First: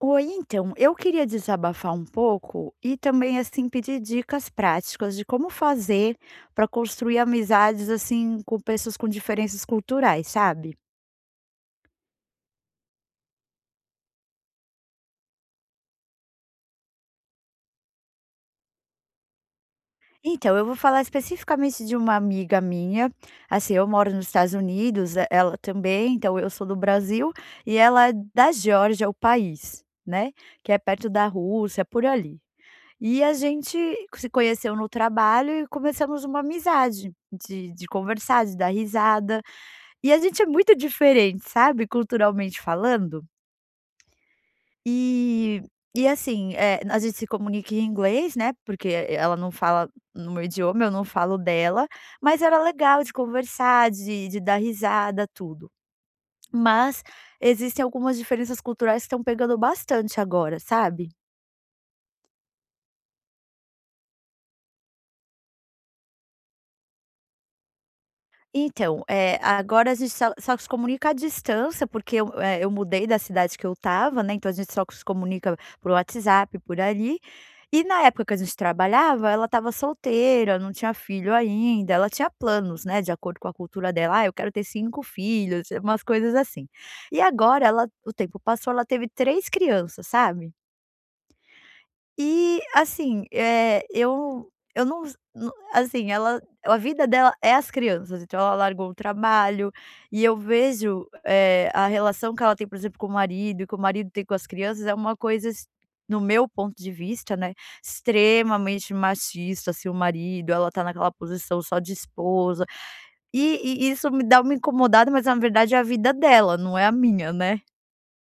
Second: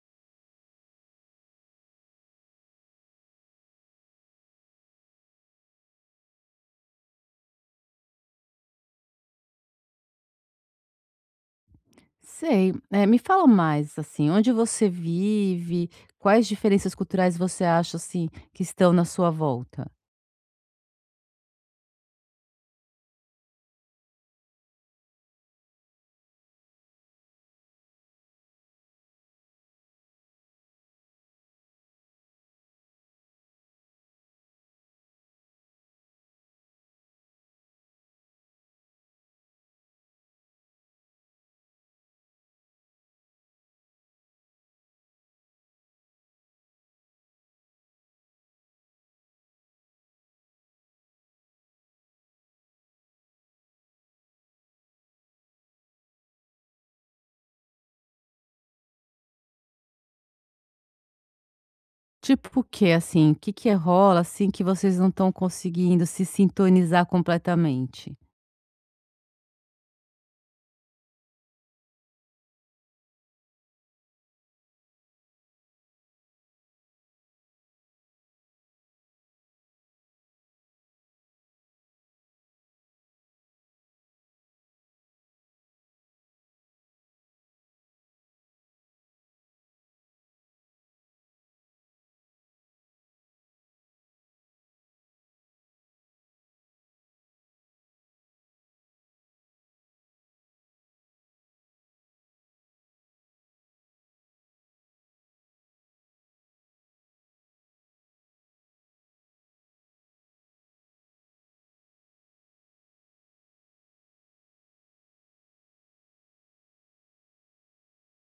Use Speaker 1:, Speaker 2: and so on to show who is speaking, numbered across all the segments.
Speaker 1: Oi, então, eu queria desabafar um pouco e também assim pedir dicas práticas de como fazer para construir amizades assim com pessoas com diferenças culturais, sabe?
Speaker 2: Sei. Me fala mais, assim, onde você vive, quais diferenças culturais você acha, assim, que estão na sua volta?
Speaker 1: Então, eu vou falar especificamente de uma amiga minha, assim, eu moro nos Estados Unidos, e ela também, então eu sou do Brasil, e ela é da Geórgia, o país, né, que é perto da Rússia, por ali. E a gente se conheceu no trabalho e começamos uma amizade, de conversar, de dar risada, e a gente é muito diferente, sabe, culturalmente falando. E e assim, a gente se comunica em inglês, né, porque ela não fala no meu idioma, eu não falo dela, mas era legal de conversar, de dar risada, tudo. Mas existem algumas diferenças culturais que estão pegando bastante agora, sabe?
Speaker 2: Tipo o quê, assim? O Que que rola, assim, que vocês não estão conseguindo se sintonizar completamente?
Speaker 1: Então, agora a gente só se comunica à distância, porque eu mudei da cidade que eu estava, né, então a gente só se comunica por WhatsApp, por ali. E na época que a gente trabalhava, ela estava solteira, não tinha filho ainda, ela tinha planos, né, de acordo com a cultura dela: "Ah, eu quero ter 5 filhos", umas coisas assim. E agora ela o tempo passou, ela teve 3 crianças, sabe? E assim, eu não s assim, ela a vida dela é as crianças, então ela largou o trabalho, e eu vejo, a relação que ela tem, por exemplo, com o marido e que o marido tem com as crianças é uma coisa ex no meu ponto de vista, né, extremamente machista, assim, o marido, ela tá naquela posição só de esposa, e isso me dá uma incomodada, mas na verdade é a vida dela, não é a minha, né.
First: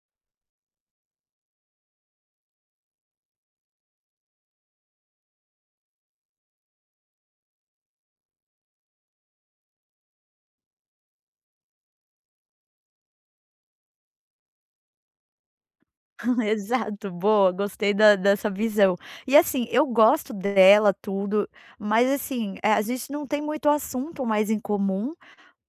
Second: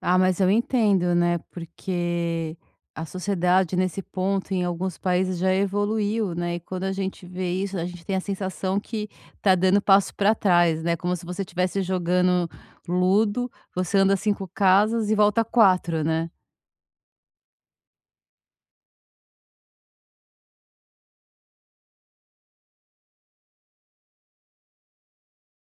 Speaker 2: Ah, mas eu entendo, né, porque a sociedade nesse ponto em alguns países já evoluiu, né, e quando a gente vê isso, a gente tem a sensação que tá dando passo para trás, né, como se você estivesse jogando ludo, você anda 5 casas e volta 4, né.
Speaker 1: Exato, boa, gostei da dessa visão. E assim, eu gosto dela, tudo, mas assim, a gente não tem muito assunto mais em comum,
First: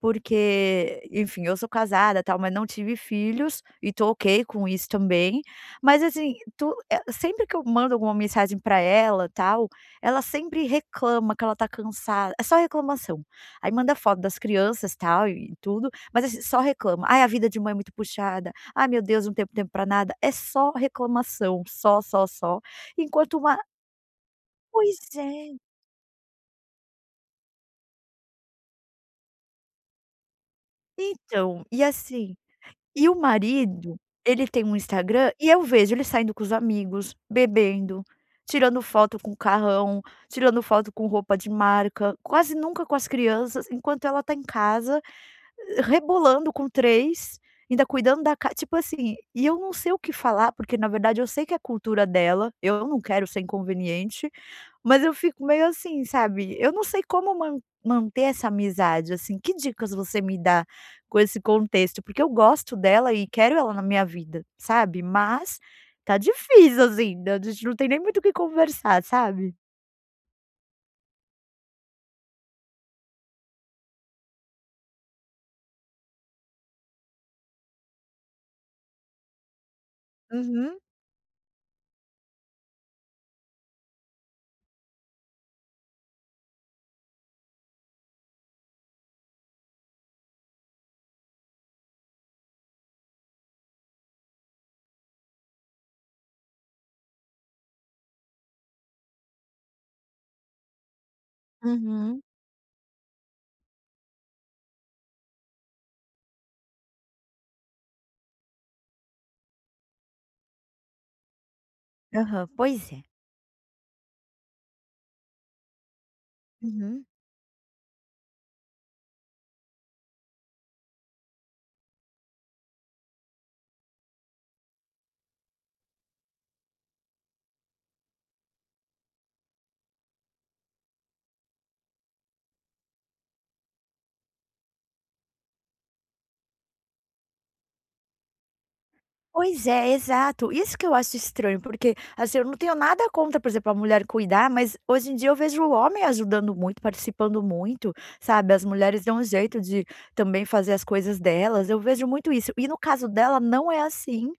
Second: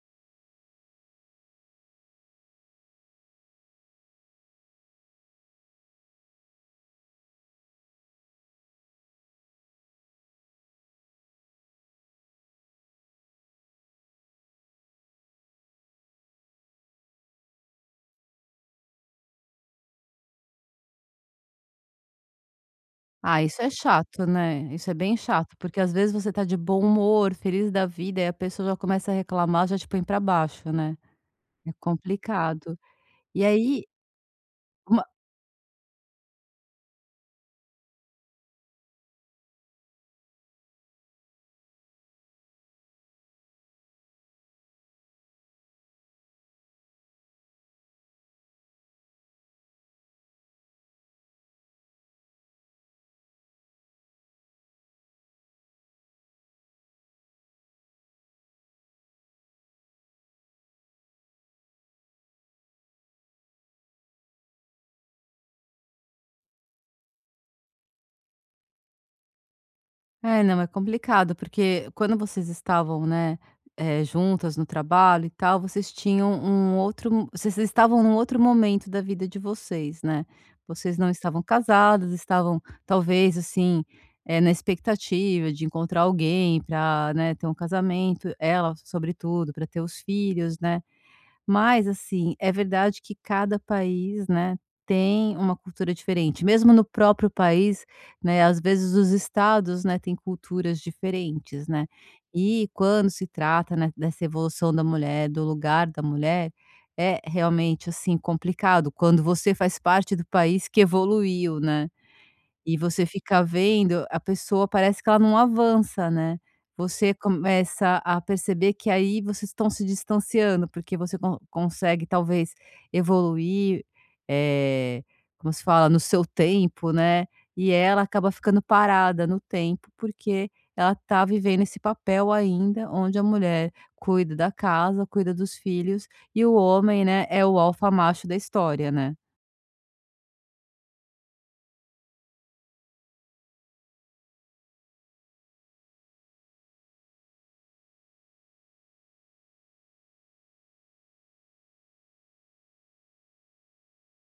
Speaker 1: porque, enfim, eu sou casada, tal, mas não tive filhos e tô ok com isso também. Mas assim, sempre que eu mando alguma mensagem pra ela, tal, ela sempre reclama que ela tá cansada, é só reclamação. Aí manda foto das crianças, tal, e tudo, mas assim, só reclama. "Ai, a vida de mãe é muito puxada. Ai, meu Deus, não tenho tempo pra nada". É só reclamação, só, só, só. Enquanto
Speaker 2: Ah,
Speaker 1: uma
Speaker 2: isso é chato, né, isso é
Speaker 1: Pois
Speaker 2: bem
Speaker 1: é,
Speaker 2: chato, porque às vezes você tá de bom humor, feliz da vida, e a pessoa já começa a reclamar, já te põe para baixo, né.
Speaker 1: então,
Speaker 2: É
Speaker 1: e assim.
Speaker 2: complicado.
Speaker 1: E o
Speaker 2: E aí
Speaker 1: marido, ele tem um Instagram e eu vejo ele saindo com os amigos, bebendo, tirando foto com carrão, tirando foto com roupa de marca, quase nunca com as crianças, enquanto ela tá em casa, rebolando com três, ainda cuidando da ca tipo assim, e eu não sei o que falar, porque na verdade eu sei que é a cultura dela, eu não quero ser inconveniente, mas eu fico meio assim, sabe, eu não sei como manter essa amizade, assim, que dicas você me dá com esse contexto? Porque eu gosto dela e quero ela na minha vida, sabe, mas tá difícil, assim, né? A gente não tem nem muito o que conversar, sabe?
Speaker 2: é, não, é complicado, porque quando vocês estavam, né, juntas no trabalho e tal, vocês tinham um outro mo vocês estavam num outro momento da vida de vocês, né.
Speaker 1: Uhum,
Speaker 2: Vocês não estavam casadas, estavam talvez, assim, na expectativa de encontrar alguém para, né, ter um casamento, ela sobretudo, para ter os filhos, né. Mas, assim, é verdade que cada país, né, tem uma cultura diferente. Mesmo no próprio país, né, às vezes os estados, né, têm culturas diferentes, né.
Speaker 1: uhum.
Speaker 2: E quando se trata, né, dessa evolução da mulher, do lugar da mulher, é realmente, assim, complicado quando você faz parte do país que evoluiu, né.
Speaker 1: Aham,
Speaker 2: E
Speaker 1: pois é.
Speaker 2: você fica vendo, a pessoa parece que ela não avança, né.
Speaker 1: Uhum.
Speaker 2: Você começa a perceber que aí vocês estão se distanciando, porque você consegue talvez evoluir, eh, como se fala, no seu tempo, né, e ela acaba ficando parada no tempo, porque ela tá vivendo esse papel ainda, onde a mulher cuida da casa, cuida dos filhos, e o homem, né, é o alfa macho da história, né.
Speaker 1: Pois é, exato. Isso que eu acho estranho, porque, assim, eu não tenho nada contra, por exemplo, a mulher cuidar, mas hoje em dia eu vejo o homem ajudando muito, participando muito, sabe? As mulheres dão um jeito de também fazer as coisas delas. Eu vejo muito isso. E no caso dela, não é assim.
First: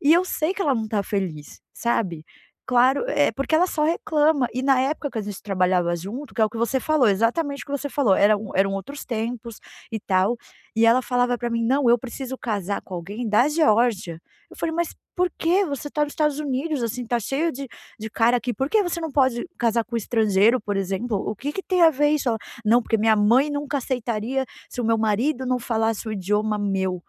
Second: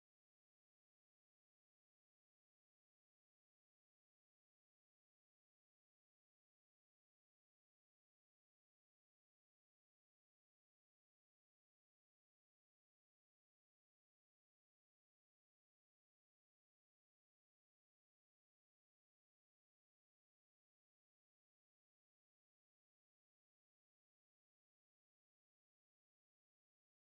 Speaker 1: E eu sei que ela não tá feliz, sabe? Claro, é porque ela só reclama. E na época que a gente trabalhava junto, que é o que você falou, exatamente o que você falou, eram outros tempos e tal. E ela falava pra mim: não, eu preciso casar com alguém da Geórgia. Eu falei: "Mas por que Você tá nos Estados Unidos, assim, tá cheio de cara aqui, por que você não pode casar com um estrangeiro, por exemplo? O que que tem a ver isso?" Ela: "Não, porque minha mãe nunca aceitaria se o meu marido não falasse o idioma meu."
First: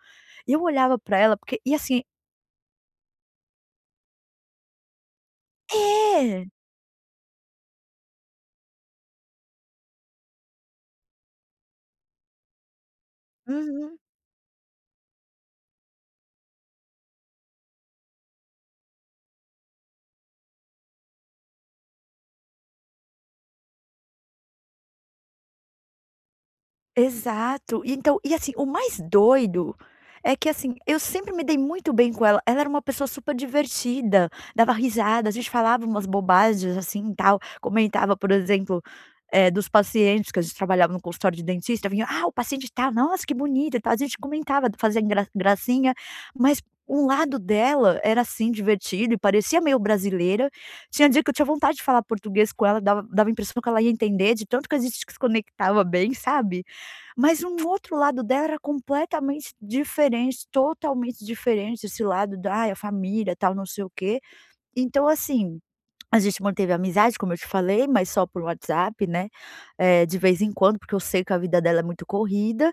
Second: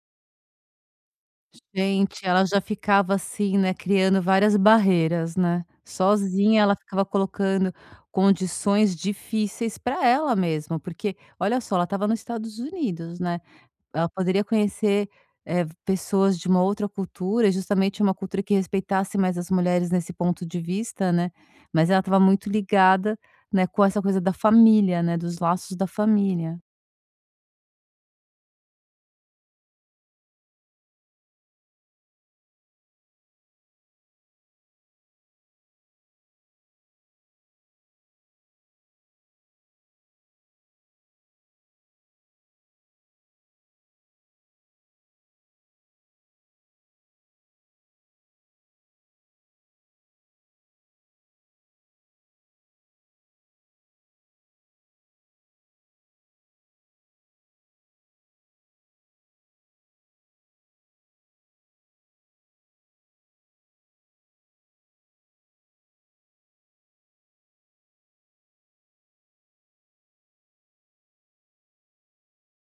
Speaker 1: E eu olhava pra ela, porque e assim.
Speaker 2: Gente, ela já ficava assim, né, criando várias barreiras, né.
Speaker 1: É!
Speaker 2: Sozinha ela ficava colocando condições difíceis para ela mesma, porque olha só, ela estava nos Estados Unidos, né.
Speaker 1: Uhum.
Speaker 2: Ela poderia conhecer, pessoas de uma outra cultura, justamente uma cultura que respeitasse mais as mulheres nesse ponto de vista, né. Mas ela estava muito ligada, né, com essa coisa da família, né, dos laços da família.
Speaker 1: Exato. E então e assim, o mais doido é que, assim, eu sempre me dei muito bem com ela. Ela era uma pessoa super divertida, dava risada, a gente falava umas bobagens, assim, e tal. Comentava, por exemplo, dos pacientes que a gente trabalhava no consultório de dentista, vinha: "Ah, o paciente tal, nossa, que bonito e tal". A gente comentava, fazia gracinha, mas um lado dela era, assim, divertido e parecia meio brasileira. Tinha dia que eu tinha vontade de falar português com ela, dava a impressão que ela ia entender, de tanto que a gente se conectava bem, sabe? Mas um outro lado dela era completamente diferente, totalmente diferente, esse lado da, "Ai, a família, tal, não sei o quê". Então assim, a gente manteve a amizade, como eu te falei, mas só por WhatsApp, né, de vez em quando, porque eu sei que a vida dela é muito corrida.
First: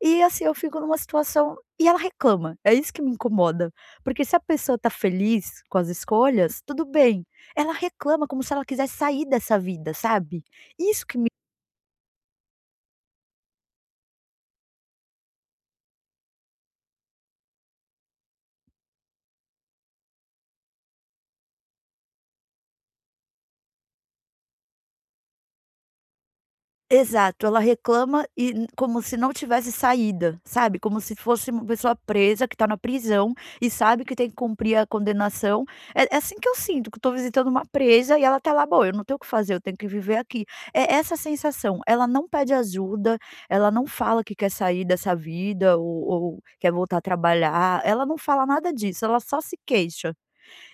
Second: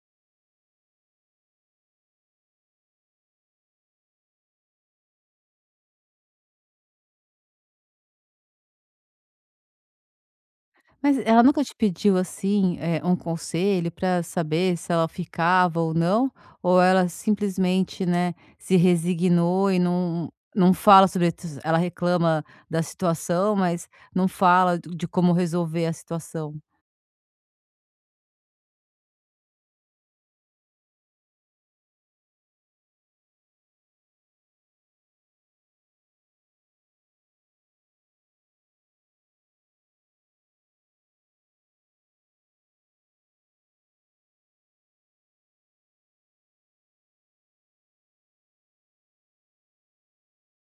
Speaker 1: E assim, eu fico numa situação e ela reclama, é isso que me incomoda. Porque se a pessoa tá feliz com as escolhas, tudo bem. Ela reclama como se ela quisesse sair dessa vida, sabe? Isso
Speaker 2: Mas
Speaker 1: que me
Speaker 2: ela nunca te pediu, assim, um conselho para saber se ela ficava ou não? Ou ela simplesmente, né, se resignou e não fala sobre tus ela reclama da situação, mas não fala d de como resolver a situação?
Speaker 1: Exato, ela reclama e n como se não tivesse saída, sabe, como se fosse uma pessoa presa que tá na prisão e sabe que tem que cumprir a condenação. É assim que eu sinto, que eu tô visitando uma presa e ela tá lá: "Bom, eu não tenho o que fazer, eu tenho que viver aqui". É essa sensação, ela não pede ajuda, ela não fala que quer sair dessa vida ou quer voltar a trabalhar, ela não fala nada disso, ela só se queixa.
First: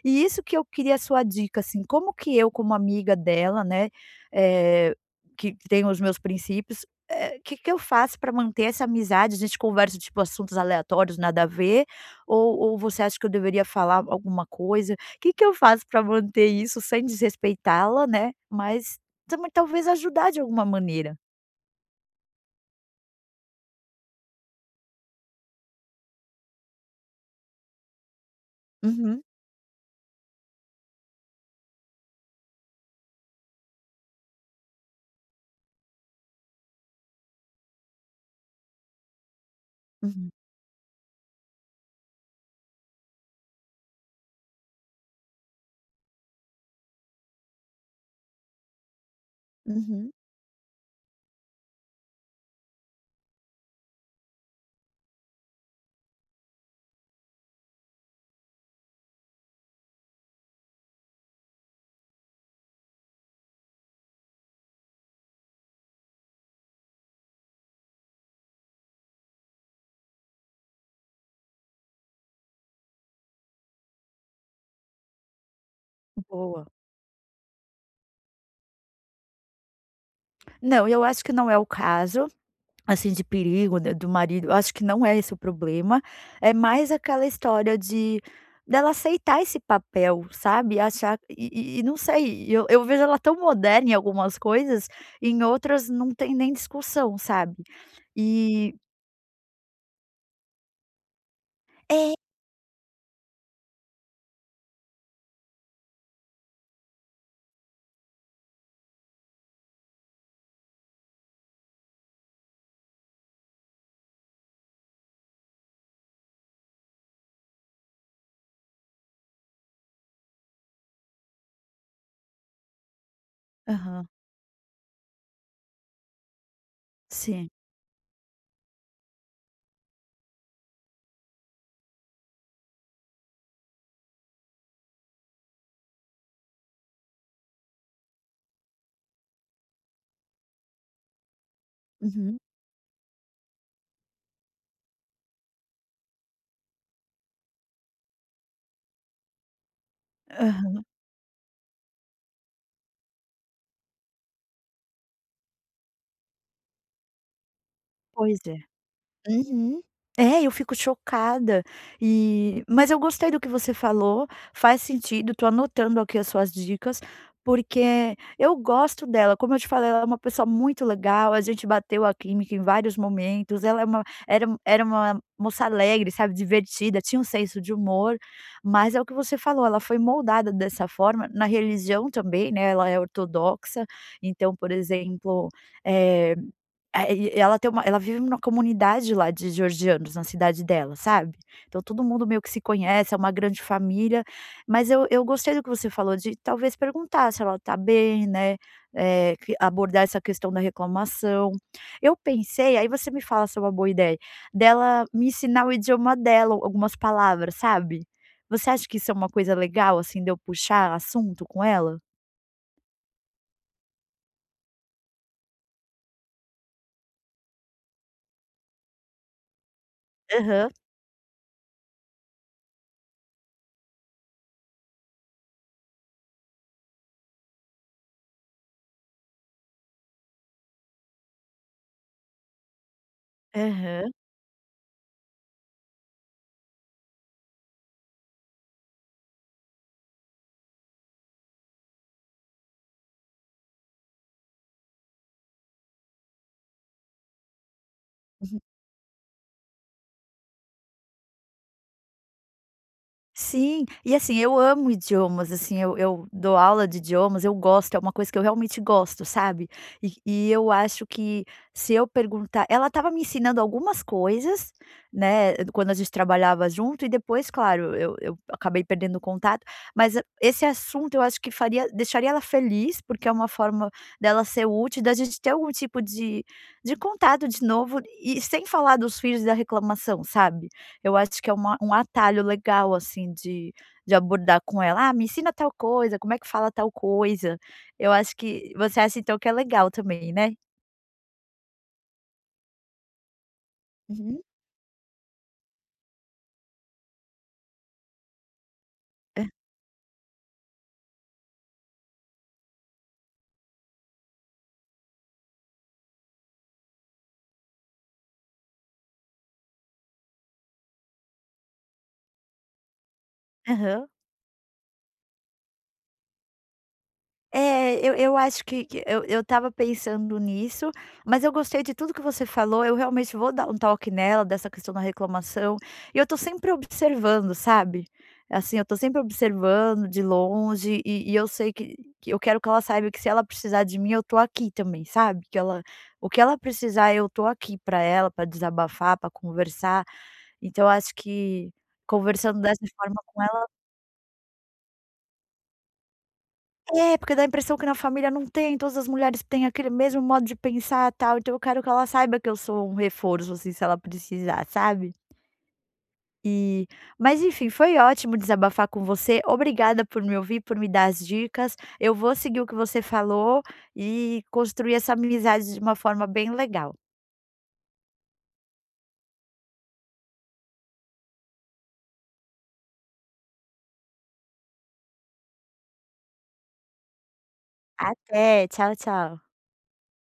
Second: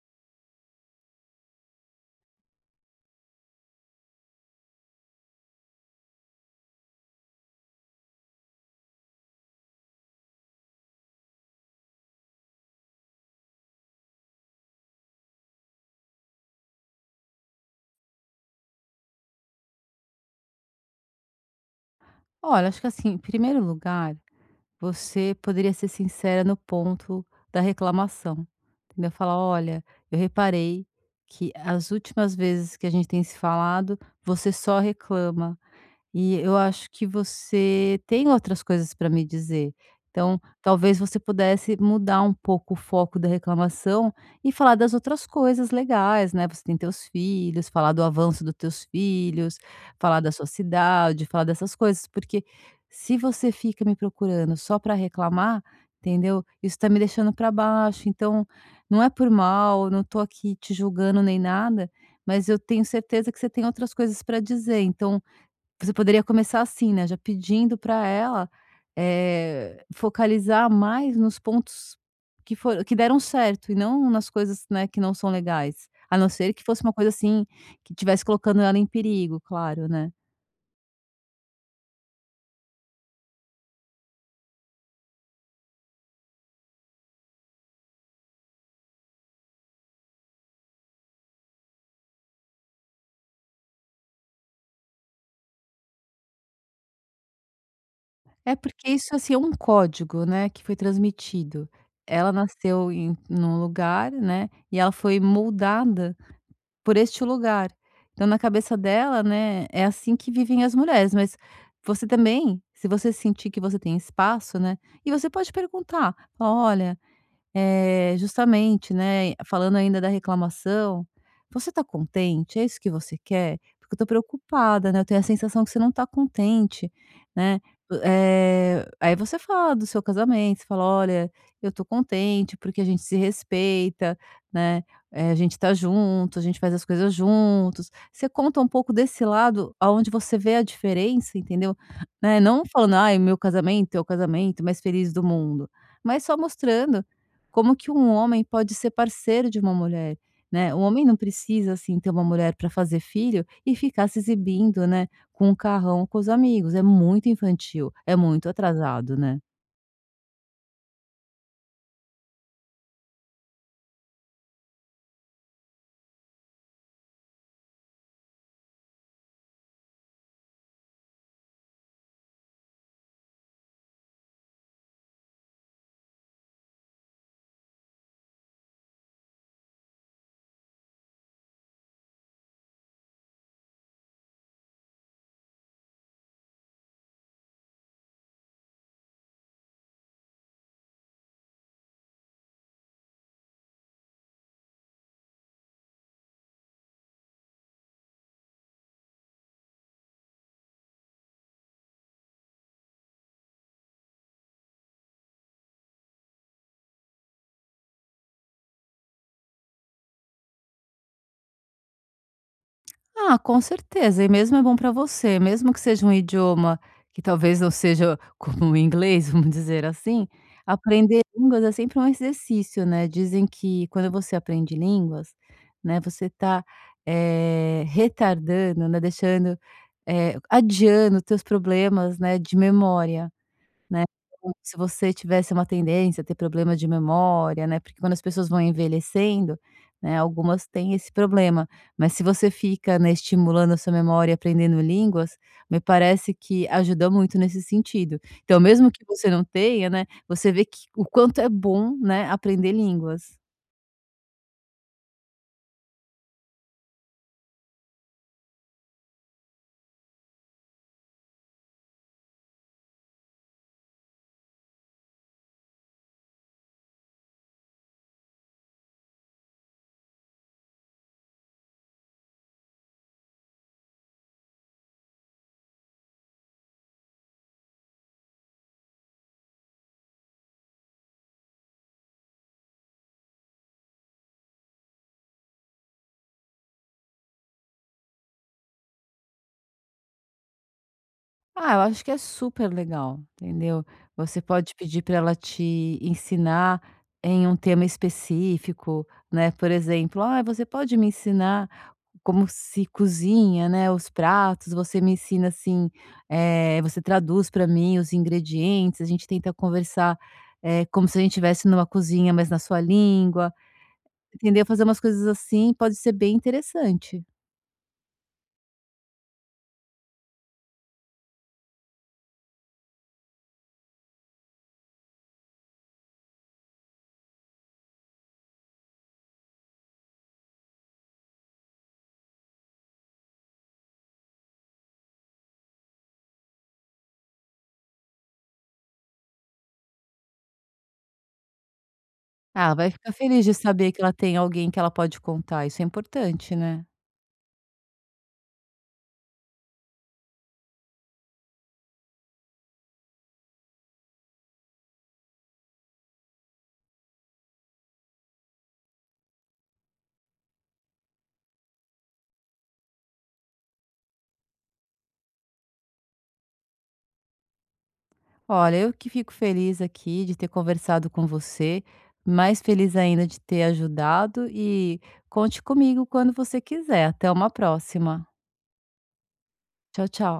Speaker 1: E isso que eu queria a sua dica, assim, como que eu como amiga dela, né, eh, que tenho os meus princípios, que eu faço para manter essa amizade? A gente conversa, tipo, assuntos aleatórios, nada a ver, ou você acha que eu deveria falar alguma coisa? O que que eu faço para manter isso sem desrespeitá-la, né, mas também talvez ajudar de alguma maneira?
Speaker 2: Olha, acho que assim, em primeiro lugar, você poderia ser sincera no ponto da reclamação, entendeu?
Speaker 1: Uhum,
Speaker 2: Falar: "Olha, eu reparei que as últimas vezes que a gente tem se falado, você só reclama. E eu acho que você tem outras coisas para me dizer.
Speaker 1: uhum,
Speaker 2: Então, talvez você pudesse mudar um pouco o foco da reclamação e falar das outras coisas legais, né? Você tem teus filhos, falar do avanço dos teus filhos,
Speaker 1: uhum.
Speaker 2: falar da sua cidade, falar dessas coisas, porque se você fica me procurando só para reclamar, entendeu? Isso tá me deixando para baixo. Então, não é por mal, não tô aqui te julgando nem nada, mas eu tenho certeza que você tem outras coisas para dizer. Então, você poderia começar assim, né, já pedindo para ela, focalizar mais nos pontos que foram que deram certo e não nas coisas, né, que não são legais. A não ser que
Speaker 1: Boa.
Speaker 2: fosse uma coisa, assim, que tivesse colocando ela em perigo, claro, né.
Speaker 1: Não, eu acho que não é o caso. Assim, de perigo, né, do marido, acho que não é esse o problema, é mais aquela história de dela aceitar esse papel, sabe, achar e não sei, eu vejo ela tão moderna em algumas coisas, em outras não tem nem discussão, sabe.
Speaker 2: É
Speaker 1: E
Speaker 2: porque isso, assim, é um código, né, que foi transmitido.
Speaker 1: é.
Speaker 2: Ela nasceu num lugar, né, e ela foi moldada por este lugar. Então na cabeça dela, né, é assim que vivem as mulheres, mas você também, se você sentir que você tem espaço, né, e você pode perguntar: "Olha, justamente, né, falando ainda da reclamação, você tá contente? É isso que você quer? Porque eu tô
Speaker 1: Aham.
Speaker 2: preocupada, né, eu tenho a sensação que você não tá contente",
Speaker 1: Sim.
Speaker 2: né. Aí você fala do seu casamento, você fala: "Olha, eu tô contente porque a gente se respeita, né, a gente tá junto, a gente faz as coisas juntos". Você conta um pouco desse lado aonde você vê a diferença, entendeu?
Speaker 1: Uhum.
Speaker 2: Né, não falando: "Ai, meu casamento é o casamento mais feliz do mundo", mas só mostrando como que um homem pode ser parceiro de uma mulher, né? O
Speaker 1: Aham.
Speaker 2: homem não precisa, assim, ter uma mulher para fazer filho e ficar se exibindo, né, com um carrão com os amigos. É muito infantil, é
Speaker 1: Pois
Speaker 2: muito
Speaker 1: é.
Speaker 2: atrasado, né?
Speaker 1: Uhum. É, eu fico chocada. E mas eu gostei do que você falou, faz sentido, tô anotando aqui as suas dicas, porque eu gosto dela, como eu te falei, ela é uma pessoa muito legal, a gente bateu a química em vários momentos, ela é uma era era uma moça alegre, sabe, divertida, tinha um senso de humor, mas é o que você falou, ela foi moldada dessa forma, na religião também, né, ela é ortodoxa, então, por exemplo, eh é, e ela tem uma ela vive numa comunidade lá de georgianos na cidade dela, sabe. Então todo mundo meio que se conhece, é uma grande família, mas eu gostei do que você falou de talvez perguntar se ela tá bem, né, que abordar essa questão da reclamação. Eu pensei, aí você me fala se é uma boa ideia, dela me ensinar o idioma dela, algumas palavras, sabe. Você acha que isso é uma coisa legal, assim, de eu puxar assunto com ela?
Speaker 2: Ah, com certeza, e mesmo é bom para você, mesmo que seja um idioma que talvez não seja como o inglês, vamos dizer assim,
Speaker 1: Aham,
Speaker 2: aprender línguas é sempre um exercício, né. Dizem que quando você aprende línguas, né, você está retardando, né, deixando, adiando teus problemas, né, de memória. Né,
Speaker 1: aham.
Speaker 2: então se você tivesse uma tendência a ter problema de memória, né, porque quando as pessoas vão envelhecendo, né, algumas têm esse problema, mas se você fica, né, estimulando a sua memória e aprendendo línguas, me parece que ajuda muito nesse sentido. Então mesmo que você não tenha, né, você vê que o quanto é bom, né, aprender línguas.
Speaker 1: Sim, e assim, eu amo idiomas, assim, eu dou aula de idiomas, eu gosto, é uma coisa que eu realmente gosto, sabe. E eu acho que se eu perguntar ela estava me ensinando algumas coisas, né, quando a gente trabalhava junto e depois, claro, eu acabei perdendo o contato, mas esse assunto eu acho que faria deixaria ela feliz, porque é uma forma dela ser útil, da gente ter algum tipo de contato de novo e sem falar dos filhos e da reclamação, sabe. Eu acho que é uma um atalho legal, assim, de abordar com ela: "Ah, me ensina tal coisa, como é que fala tal coisa?". Eu acho que você acha então que é legal também, né?
Speaker 2: Ah, eu acho que é super legal, entendeu.
Speaker 1: Uhum.
Speaker 2: Você pode pedir para ela te ensinar em um tema específico, né, por exemplo: "Ah, você pode me ensinar como se cozinha, né, os pratos, você me ensina assim, você traduz para mim os ingredientes, a gente tenta conversar, como se a gente estivesse numa cozinha, mas na sua língua,
Speaker 1: Aham.
Speaker 2: entendeu? Fazer umas coisas assim pode ser bem interessante.
Speaker 1: É, eu acho que eu estava pensando nisso, mas eu gostei de tudo que você falou, eu realmente vou dar um toque nela, dessa questão da reclamação, e eu estou sempre observando, sabe. Assim, eu estou sempre observando de longe e eu sei que eu quero que ela saiba que se ela precisar de mim eu estou aqui também, sabe. Que ela O que ela precisar eu estou aqui pra ela, pra desabafar, pra conversar, então eu acho que conversando
Speaker 2: Ah, ela
Speaker 1: dessa
Speaker 2: vai ficar
Speaker 1: forma.
Speaker 2: feliz de saber que ela tem alguém que ela pode contar, isso é importante, né.
Speaker 1: É, porque dá a impressão que na família não tem, todas as mulheres têm aquele mesmo modo de pensar, tal, então eu quero que ela saiba que eu sou um reforço, assim, se ela precisar, sabe. E mas enfim, foi ótimo desabafar com você, obrigada por me ouvir, por me dar as dicas, eu vou seguir o que você falou e construir essa amizade de uma forma bem legal.
Speaker 2: Olha, eu que fico feliz aqui de ter conversado com você, mais feliz ainda de ter ajudado e conte comigo quando você quiser. Até uma próxima.
Speaker 1: Até, tchau, tchau.
Speaker 2: Tchau, tchau.